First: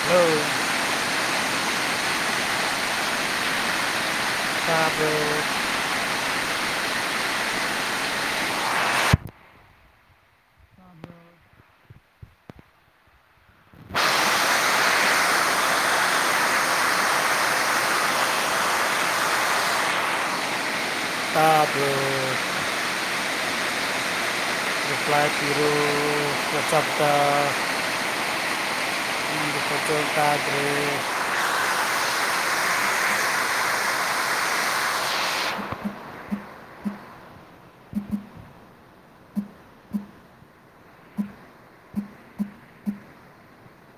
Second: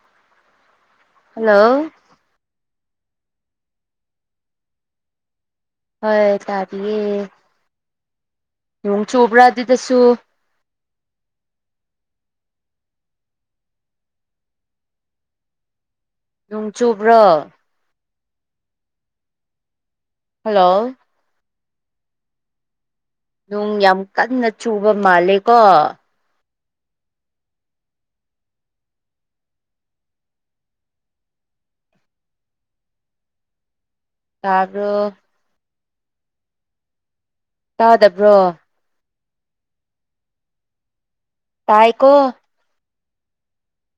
ꯍ ꯍꯜꯂꯣ ꯇꯥꯔ ꯍꯣꯏ ꯇꯥꯕꯤꯌꯦ ꯅꯣꯡ ꯆꯨꯕ꯭ꯔꯥ ꯑꯗꯨꯗꯁꯨ ꯅꯣꯡ ꯆꯨꯕ꯭ꯔꯣ ꯍꯜꯂꯣ ꯑꯕꯣ ꯅꯨꯡ ꯌꯥꯝ ꯀꯟꯅ ꯆꯨꯕ ꯃꯥꯜꯂꯦꯀꯣ ꯔꯁꯞꯗ ꯐꯣ ꯇꯣ ꯇꯗ꯭ꯔꯦ ꯀꯥꯕ꯭ꯔꯣ ꯇꯥꯗꯕ꯭ꯔꯣ ꯇꯥꯏꯀꯣ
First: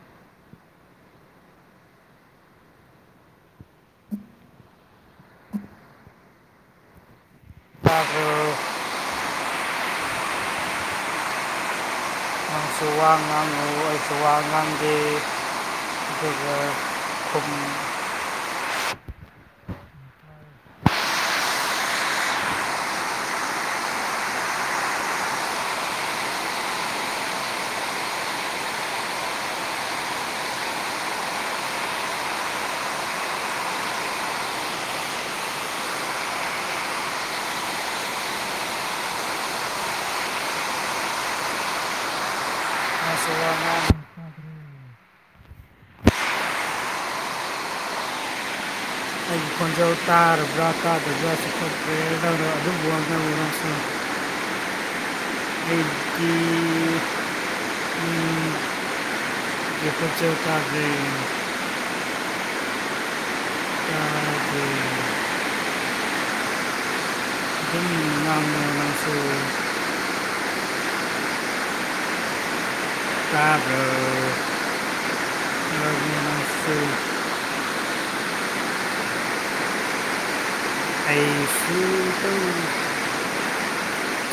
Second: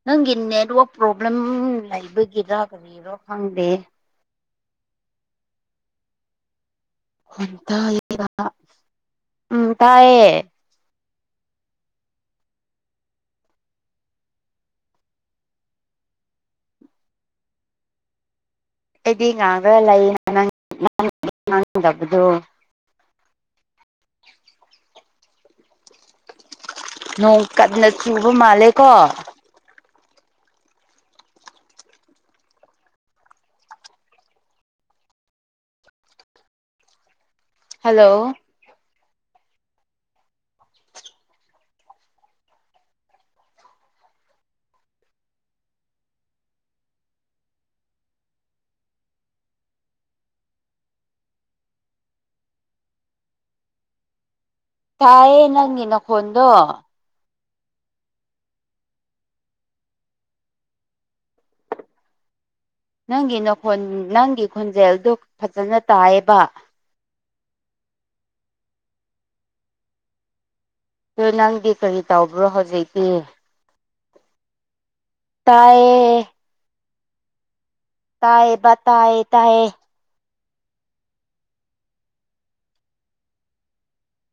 ꯅꯪꯒꯤ ꯅꯦꯠꯋꯛ ꯄ꯭ꯔꯣꯕ꯭ꯂꯦꯝ ꯂꯩꯕꯒꯤꯔꯥ ꯀꯔꯤꯔꯣ ꯈꯪꯗꯦ ꯍ ꯇꯦꯕ ꯎ ꯇꯌꯦꯦ ꯑꯩꯁꯨ ꯋꯥ ꯉꯥꯡꯉꯨ ꯑꯩꯁꯨ ꯋꯥ ꯉꯥꯡꯗꯦ ꯕꯔ ꯐꯨꯨ ꯑꯩꯗꯤ ꯉꯥ ꯈ ꯂꯩ ꯉꯥꯡꯗꯕꯗꯣ ꯅꯣꯡ ꯀꯟꯅ ꯆꯨꯕ ꯃꯥꯜꯂꯦ ꯀꯣ ꯍꯜꯂꯣ ꯑ ꯇꯧ ꯇꯥꯔꯨꯕ꯭ꯔꯥ ꯇꯥ ꯖꯥ ꯆꯊꯣꯛ ꯀꯗꯔ ꯑꯗꯨꯕꯨ ꯑꯃꯗ ꯇꯥꯏꯌꯦ ꯅꯪꯒꯤ ꯅꯈꯣꯟꯗꯣ ꯁꯨ ꯇ ꯅꯪꯒꯤ ꯅꯪꯒꯤ ꯈꯣꯟꯖꯦꯜꯗꯨꯣ ꯐꯖꯅ ꯇꯥꯏꯌꯦꯕ ꯍ ꯉ ꯃꯁꯨꯁ ꯑꯣꯏ ꯅꯪꯗꯤ ꯀꯔꯤ ꯇꯧꯕ꯭ꯔꯣ ꯍꯧꯖꯤꯛꯇꯤ ꯇꯌꯦ ꯎꯦ ꯇꯌꯦꯕ ꯇꯌꯦ ꯇꯌꯦ ꯁꯨ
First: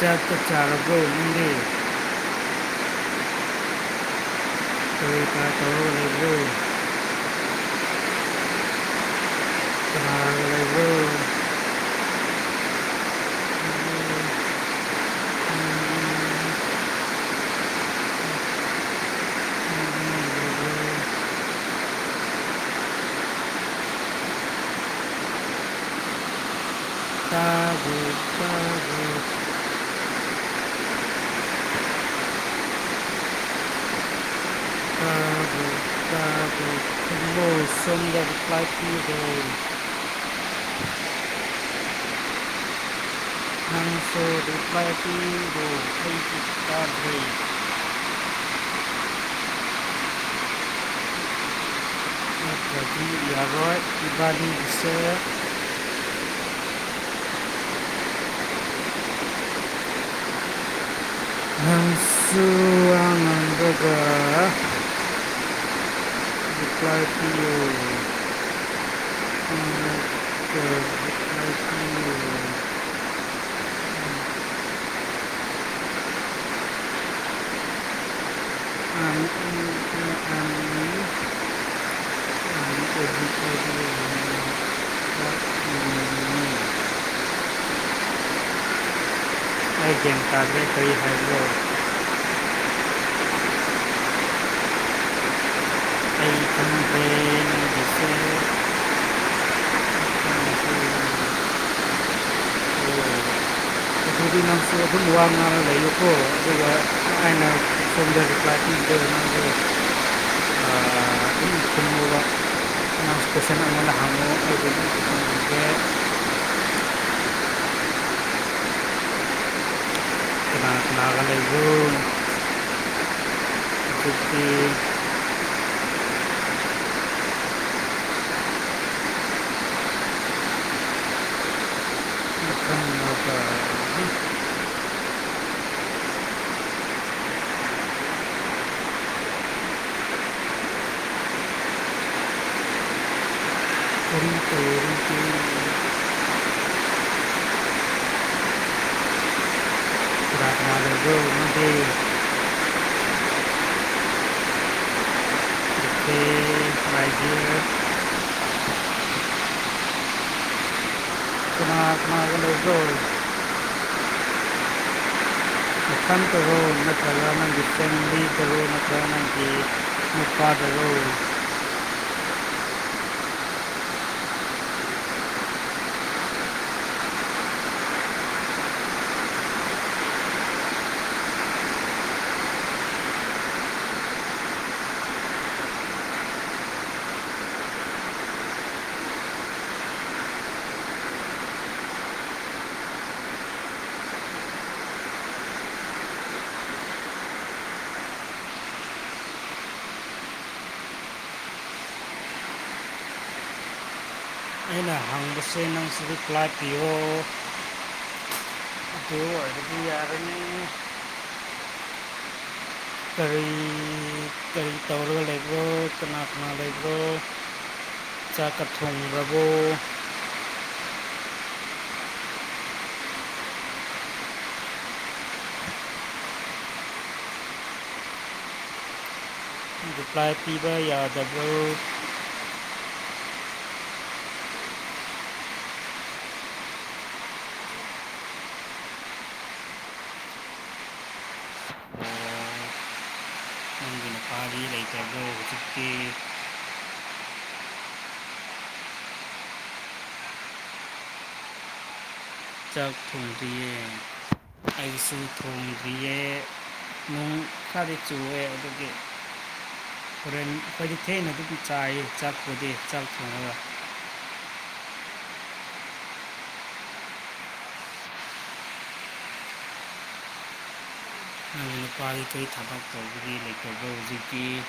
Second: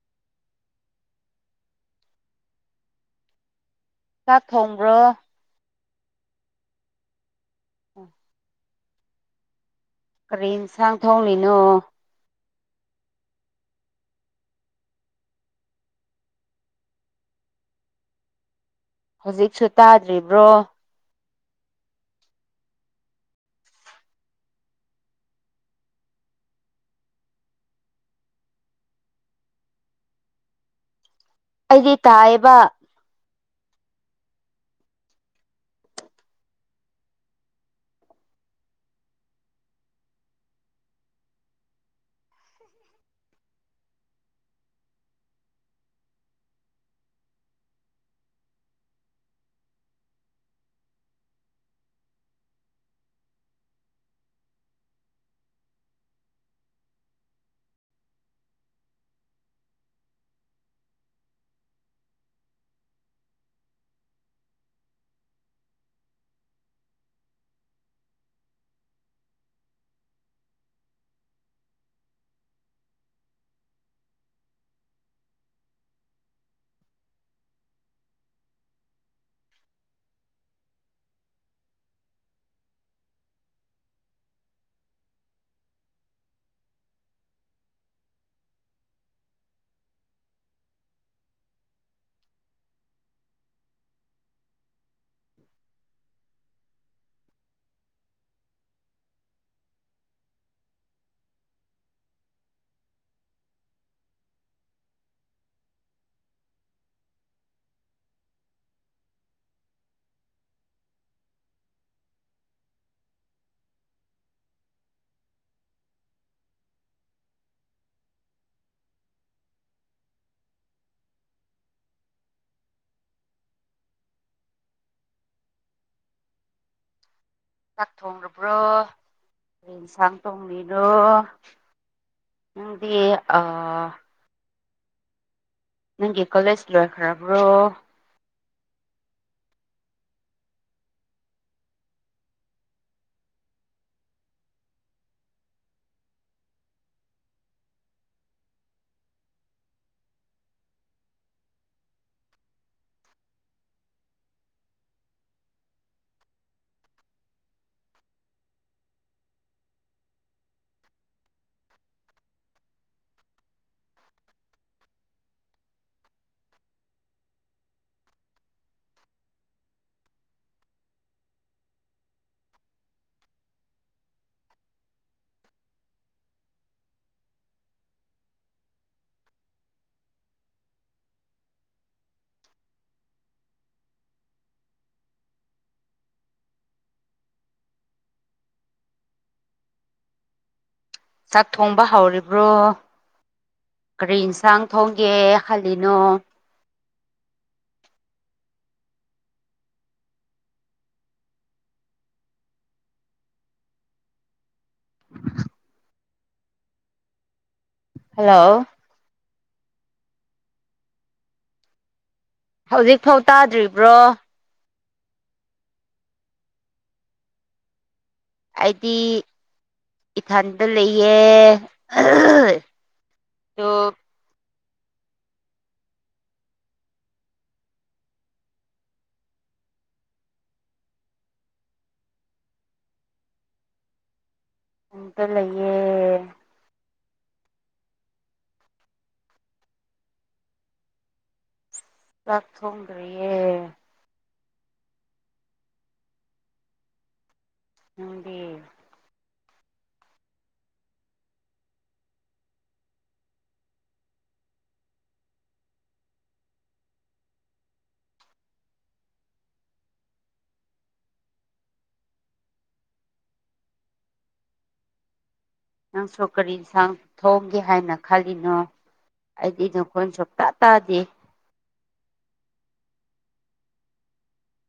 ꯆꯞ ꯆꯥꯔꯔꯕ ꯎꯦ ꯆꯥꯛ ꯊꯣꯡꯕ꯭ꯔꯣ ꯇ ꯎꯝ ꯀꯔꯤ ꯏꯟꯁꯥꯡ ꯊꯣꯡꯂꯤꯅꯣ ꯍꯧꯖꯤꯛꯁꯨ ꯇꯥꯗ꯭ꯔꯤꯕ꯭ꯔꯣ ꯑꯩꯗꯤ ꯇꯥꯏꯌꯦꯕ ꯌꯥꯔꯣꯏ ꯕꯤꯁ ꯍꯪꯁꯨꯅꯟꯗꯗ ꯄ꯭ꯂꯥꯏ ꯄꯤꯂꯣ ꯥꯏ ꯄꯤꯂꯣ ꯑꯩꯒꯤꯦꯝ ꯀꯥꯕꯂꯤ ꯀ ꯍꯥꯏꯗ ꯑꯩꯕꯤꯁꯤ ꯈꯨꯠ ꯋꯥ ꯉ ꯂꯩꯔꯛꯑꯣ ꯑꯗꯨꯒ ꯑꯩꯅ ꯊꯣꯖꯔꯄ ꯎ ꯁꯟꯦ ꯍꯥꯗꯦ ꯌꯟ ꯑꯗꯨꯛꯇꯀꯤ ꯆꯥꯛ ꯊꯣꯡꯕ꯭ꯔꯣ ꯌꯦꯟꯁꯥꯡ ꯊꯣꯡꯉꯔꯣ ꯃꯐꯝ ꯗꯤ ꯑꯃꯒ ꯑ ꯅꯪꯒꯤ ꯀꯣꯂꯦꯖ ꯂꯣꯏꯈ꯭ꯔꯕ꯭ꯔꯣ ꯥꯒ ꯅꯥ ꯀꯅꯥ ꯂꯩꯕꯣ ꯇꯣꯠꯇꯇꯠꯇ ꯄꯥꯗ ꯆꯥꯛ ꯊꯣꯡꯕ ꯍꯥꯎꯔꯤꯕ꯭ꯔꯣ ꯀꯔꯤ ꯌꯦꯟꯁꯥꯡ ꯊꯣꯡꯒꯦ ꯈꯜꯂꯤꯅꯣ ꯑꯩꯅ ꯍꯪꯕꯁꯦ ꯅꯪꯁꯤꯕꯨ ꯀ꯭ꯂꯥꯛꯄꯤꯤꯔꯣ ꯍꯜꯂꯣ ꯍ ꯌꯥꯔ ꯍꯧꯖꯤꯛꯐꯥꯎ ꯇꯥꯗ꯭ꯔꯤꯕ꯭ꯔꯣ ꯇꯧꯔꯒꯕꯣ ꯆꯅ ꯆꯥꯛꯀ ꯊꯣꯡꯕꯕꯨ ꯏ ꯊꯟꯗ ꯂꯩꯌꯦ ꯇ ꯄ꯭ꯂꯥꯏ ꯄꯤꯕ ꯌꯥꯗꯕ꯭ꯔꯣ ꯑꯇ ꯂꯩꯌꯦ ꯂꯥꯛ ꯑꯣ ꯇꯣꯡꯉ꯭ꯔꯦ ꯅꯪꯒꯤ ꯅꯨꯄꯥꯗꯤ ꯂꯩꯇꯕ꯭ꯔꯣ ꯍꯧꯖꯤꯛꯇꯤ ꯎꯝꯗ ꯑꯥꯏꯁꯨ ꯐ꯭ꯔꯨꯝ ꯌꯦ ꯆꯂꯤꯠꯁꯨ ꯑꯦ ꯑꯗꯨ ꯊꯅ ꯑꯗꯨ ꯆꯥꯏ [inaudible] ꯆꯠꯄꯦ ꯆꯠ [inaudible] ꯅꯪꯁꯨ ꯀꯔꯤ ꯌꯦꯟꯁꯥꯡ ꯊꯣꯡꯒꯦ ꯍꯥꯏꯅ ꯈꯜꯂꯤꯅꯣ ꯑꯩꯗꯤ ꯅꯈꯣꯏꯣꯟ ꯁꯣꯛꯇꯥ ꯇꯥꯗꯦ ꯋꯥꯔꯀꯩ ꯊꯝꯕꯛ ꯀꯦ [inaudible] ꯍꯧꯖꯤꯗꯒꯤ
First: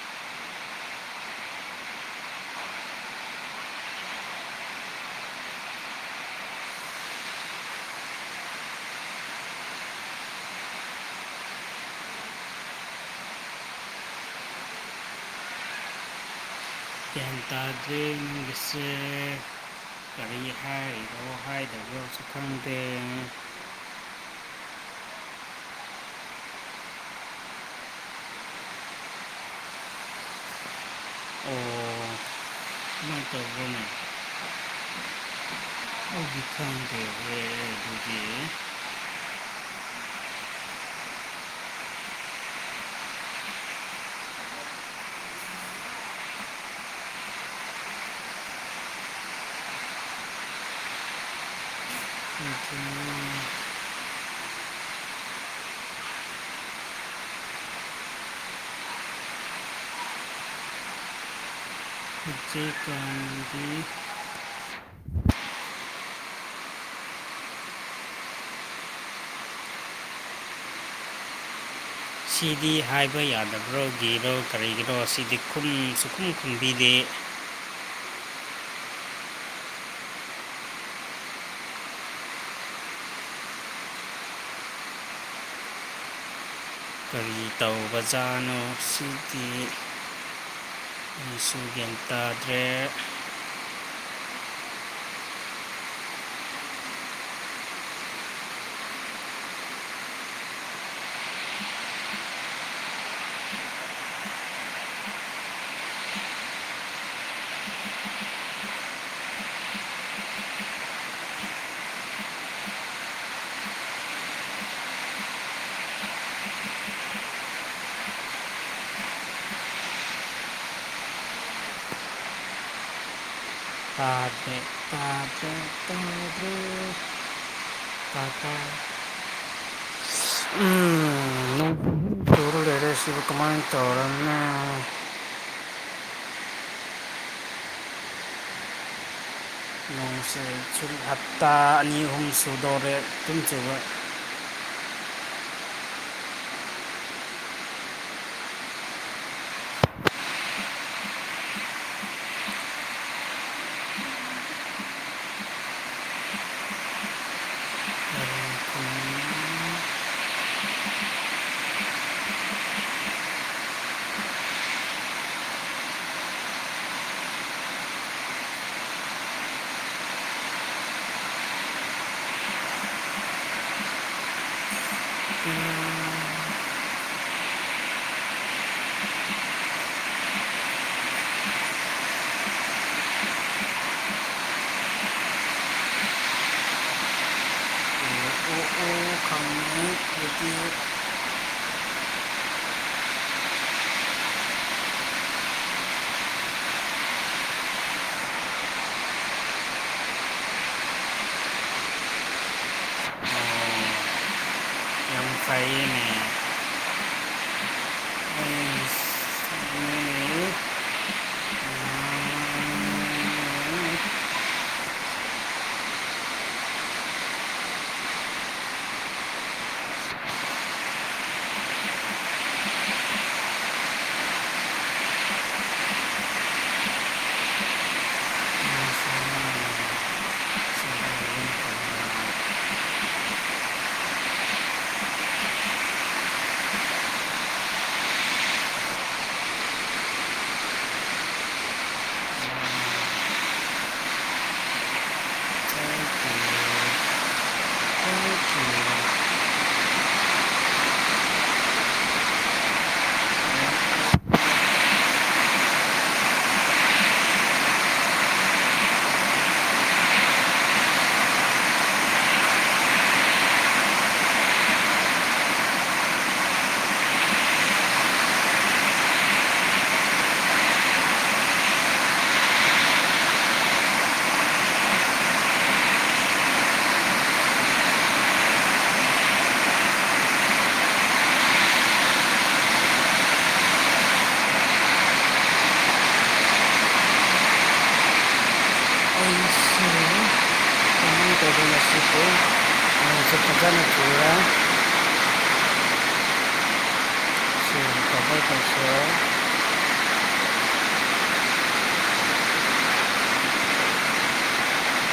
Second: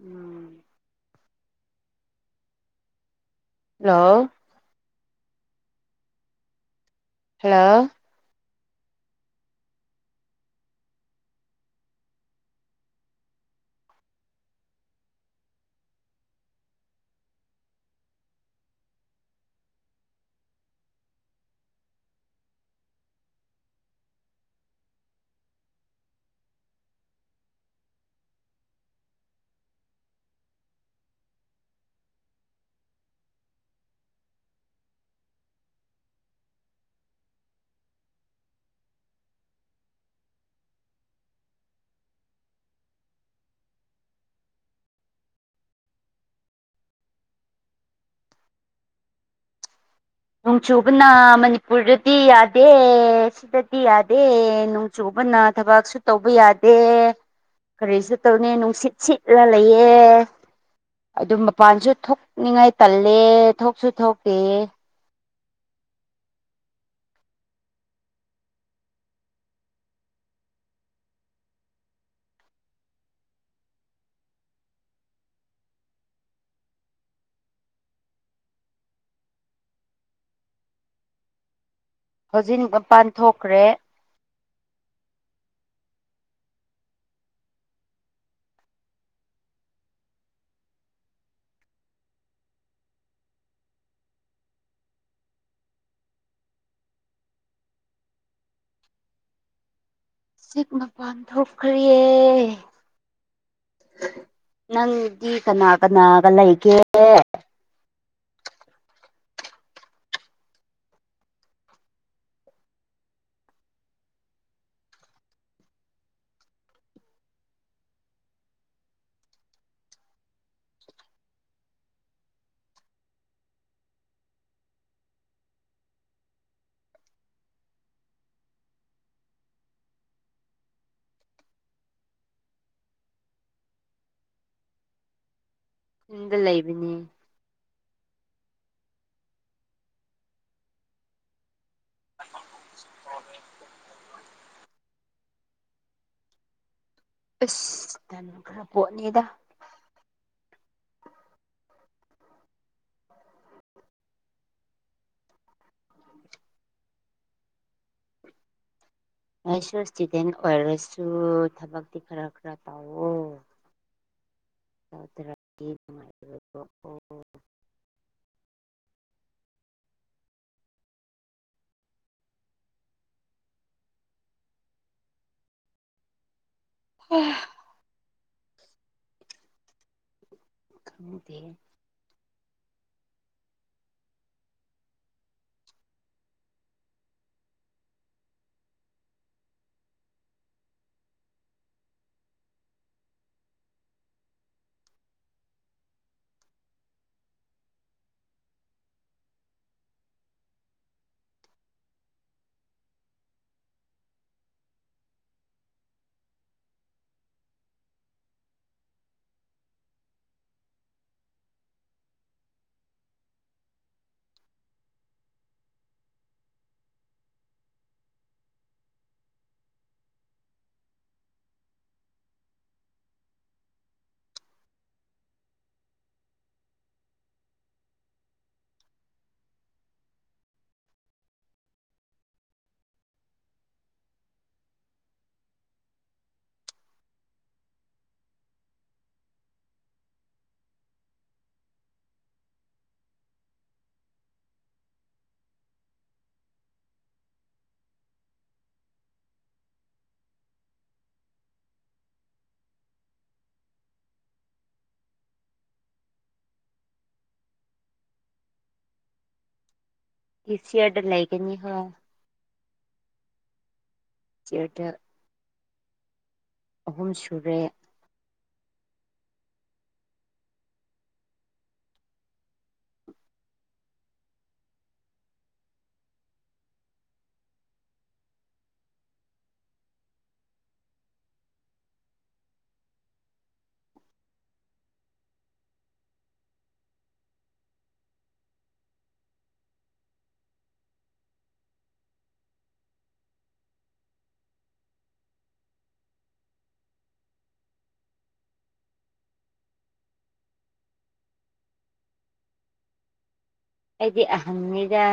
ꯎꯝ ꯍꯜꯂꯣ ꯍꯜꯂꯣ ꯑꯗꯨꯁ ꯏꯕꯤꯍ ꯑꯗ ꯑꯣ ꯎ [unintelligible] [inaudible] ꯑꯣꯖ [inaudible] ꯅꯣꯡ ꯆꯨꯕꯅ ꯃꯅꯤꯄꯨꯔꯗꯗꯤ ꯌꯥꯗꯦ ꯁꯤꯗꯗꯤ ꯌꯥꯗꯦ ꯆꯨꯕꯅ ꯊꯕꯛꯁꯨ ꯇꯧꯕ ꯌꯥꯗꯦ ꯀꯔꯤꯁꯨ ꯇꯧꯅꯤ ꯅꯨꯡꯁꯤꯠ ꯁꯤꯠꯂ ꯂꯩꯌꯦ ꯑꯗꯨꯝ ꯃꯄꯥꯟꯁꯨ ꯊꯣꯛꯅꯤꯡꯉꯥꯏ ꯇꯜꯂꯦ ꯊꯣꯛꯁꯨ ꯊꯣꯛꯇꯦ ꯁꯤꯗꯤ ꯍꯥꯏꯕ ꯌꯥꯗꯕ꯭ꯔꯣꯒꯤꯔꯣ ꯀꯔꯤꯒꯤꯔꯣ ꯁꯤꯗꯤ ꯈꯨꯝ ꯁꯨꯈꯨꯝ ꯈꯨꯝꯕꯤꯗꯦ ꯍꯧꯖꯤꯛ ꯄꯥꯟꯊꯣꯛꯈ꯭ꯔꯦ ꯕꯖꯅꯣꯁꯤ ꯁꯨ ꯌꯦꯇꯥꯗ꯭ꯔꯦ ꯆꯤꯛ ꯃꯄꯥꯟ ꯊꯣꯛꯈ꯭ꯔꯤꯑꯦ ꯅꯪꯗꯤ ꯀꯅꯥ ꯀꯅꯥꯒ ꯂꯩꯒꯦ ꯑꯥ ꯎꯝ ꯂꯩꯔꯦꯁꯤꯕ ꯀꯨꯃꯥꯡ ꯇꯧꯔꯅ ꯌꯗ ꯂꯩꯕꯅꯦ ꯁꯨꯔꯤ ꯍꯞꯇꯥꯅꯤ ꯍꯨꯝ ꯁꯨꯗꯣꯔꯦꯞ ꯄꯨꯨꯝꯖꯕ ꯑꯁꯇꯟꯣ ꯈꯔ ꯄꯣꯠꯅꯤꯗ ꯑꯩꯁꯨ ꯏꯁꯇꯨꯗꯦꯟ ꯑꯣꯏꯔꯁꯨ ꯊꯕꯛꯇꯤ ꯈꯔ ꯈꯔ ꯇꯧꯋꯣ ꯇꯊꯔꯛꯀꯤ ꯅꯨꯡꯉꯥꯏꯕꯗꯣ ꯑꯣ ꯎ ꯎꯗ ꯑꯦꯁꯤ ꯑꯗꯔ ꯂ ꯂꯩꯒꯅꯤ ꯍꯣ ꯆꯇ ꯑꯍꯨꯝ ꯁꯨꯔꯦ ꯑꯩꯁꯦ ꯀꯃꯥꯏꯅ ꯇꯧꯗꯅ ꯁꯤꯕꯨ ꯐꯖꯅ ꯊꯤꯔ ꯁꯤ ꯔꯤꯀꯣꯕꯔ ꯇꯧꯁꯤꯔ ꯑꯩꯗꯤ ꯑꯍꯟꯅꯤꯗ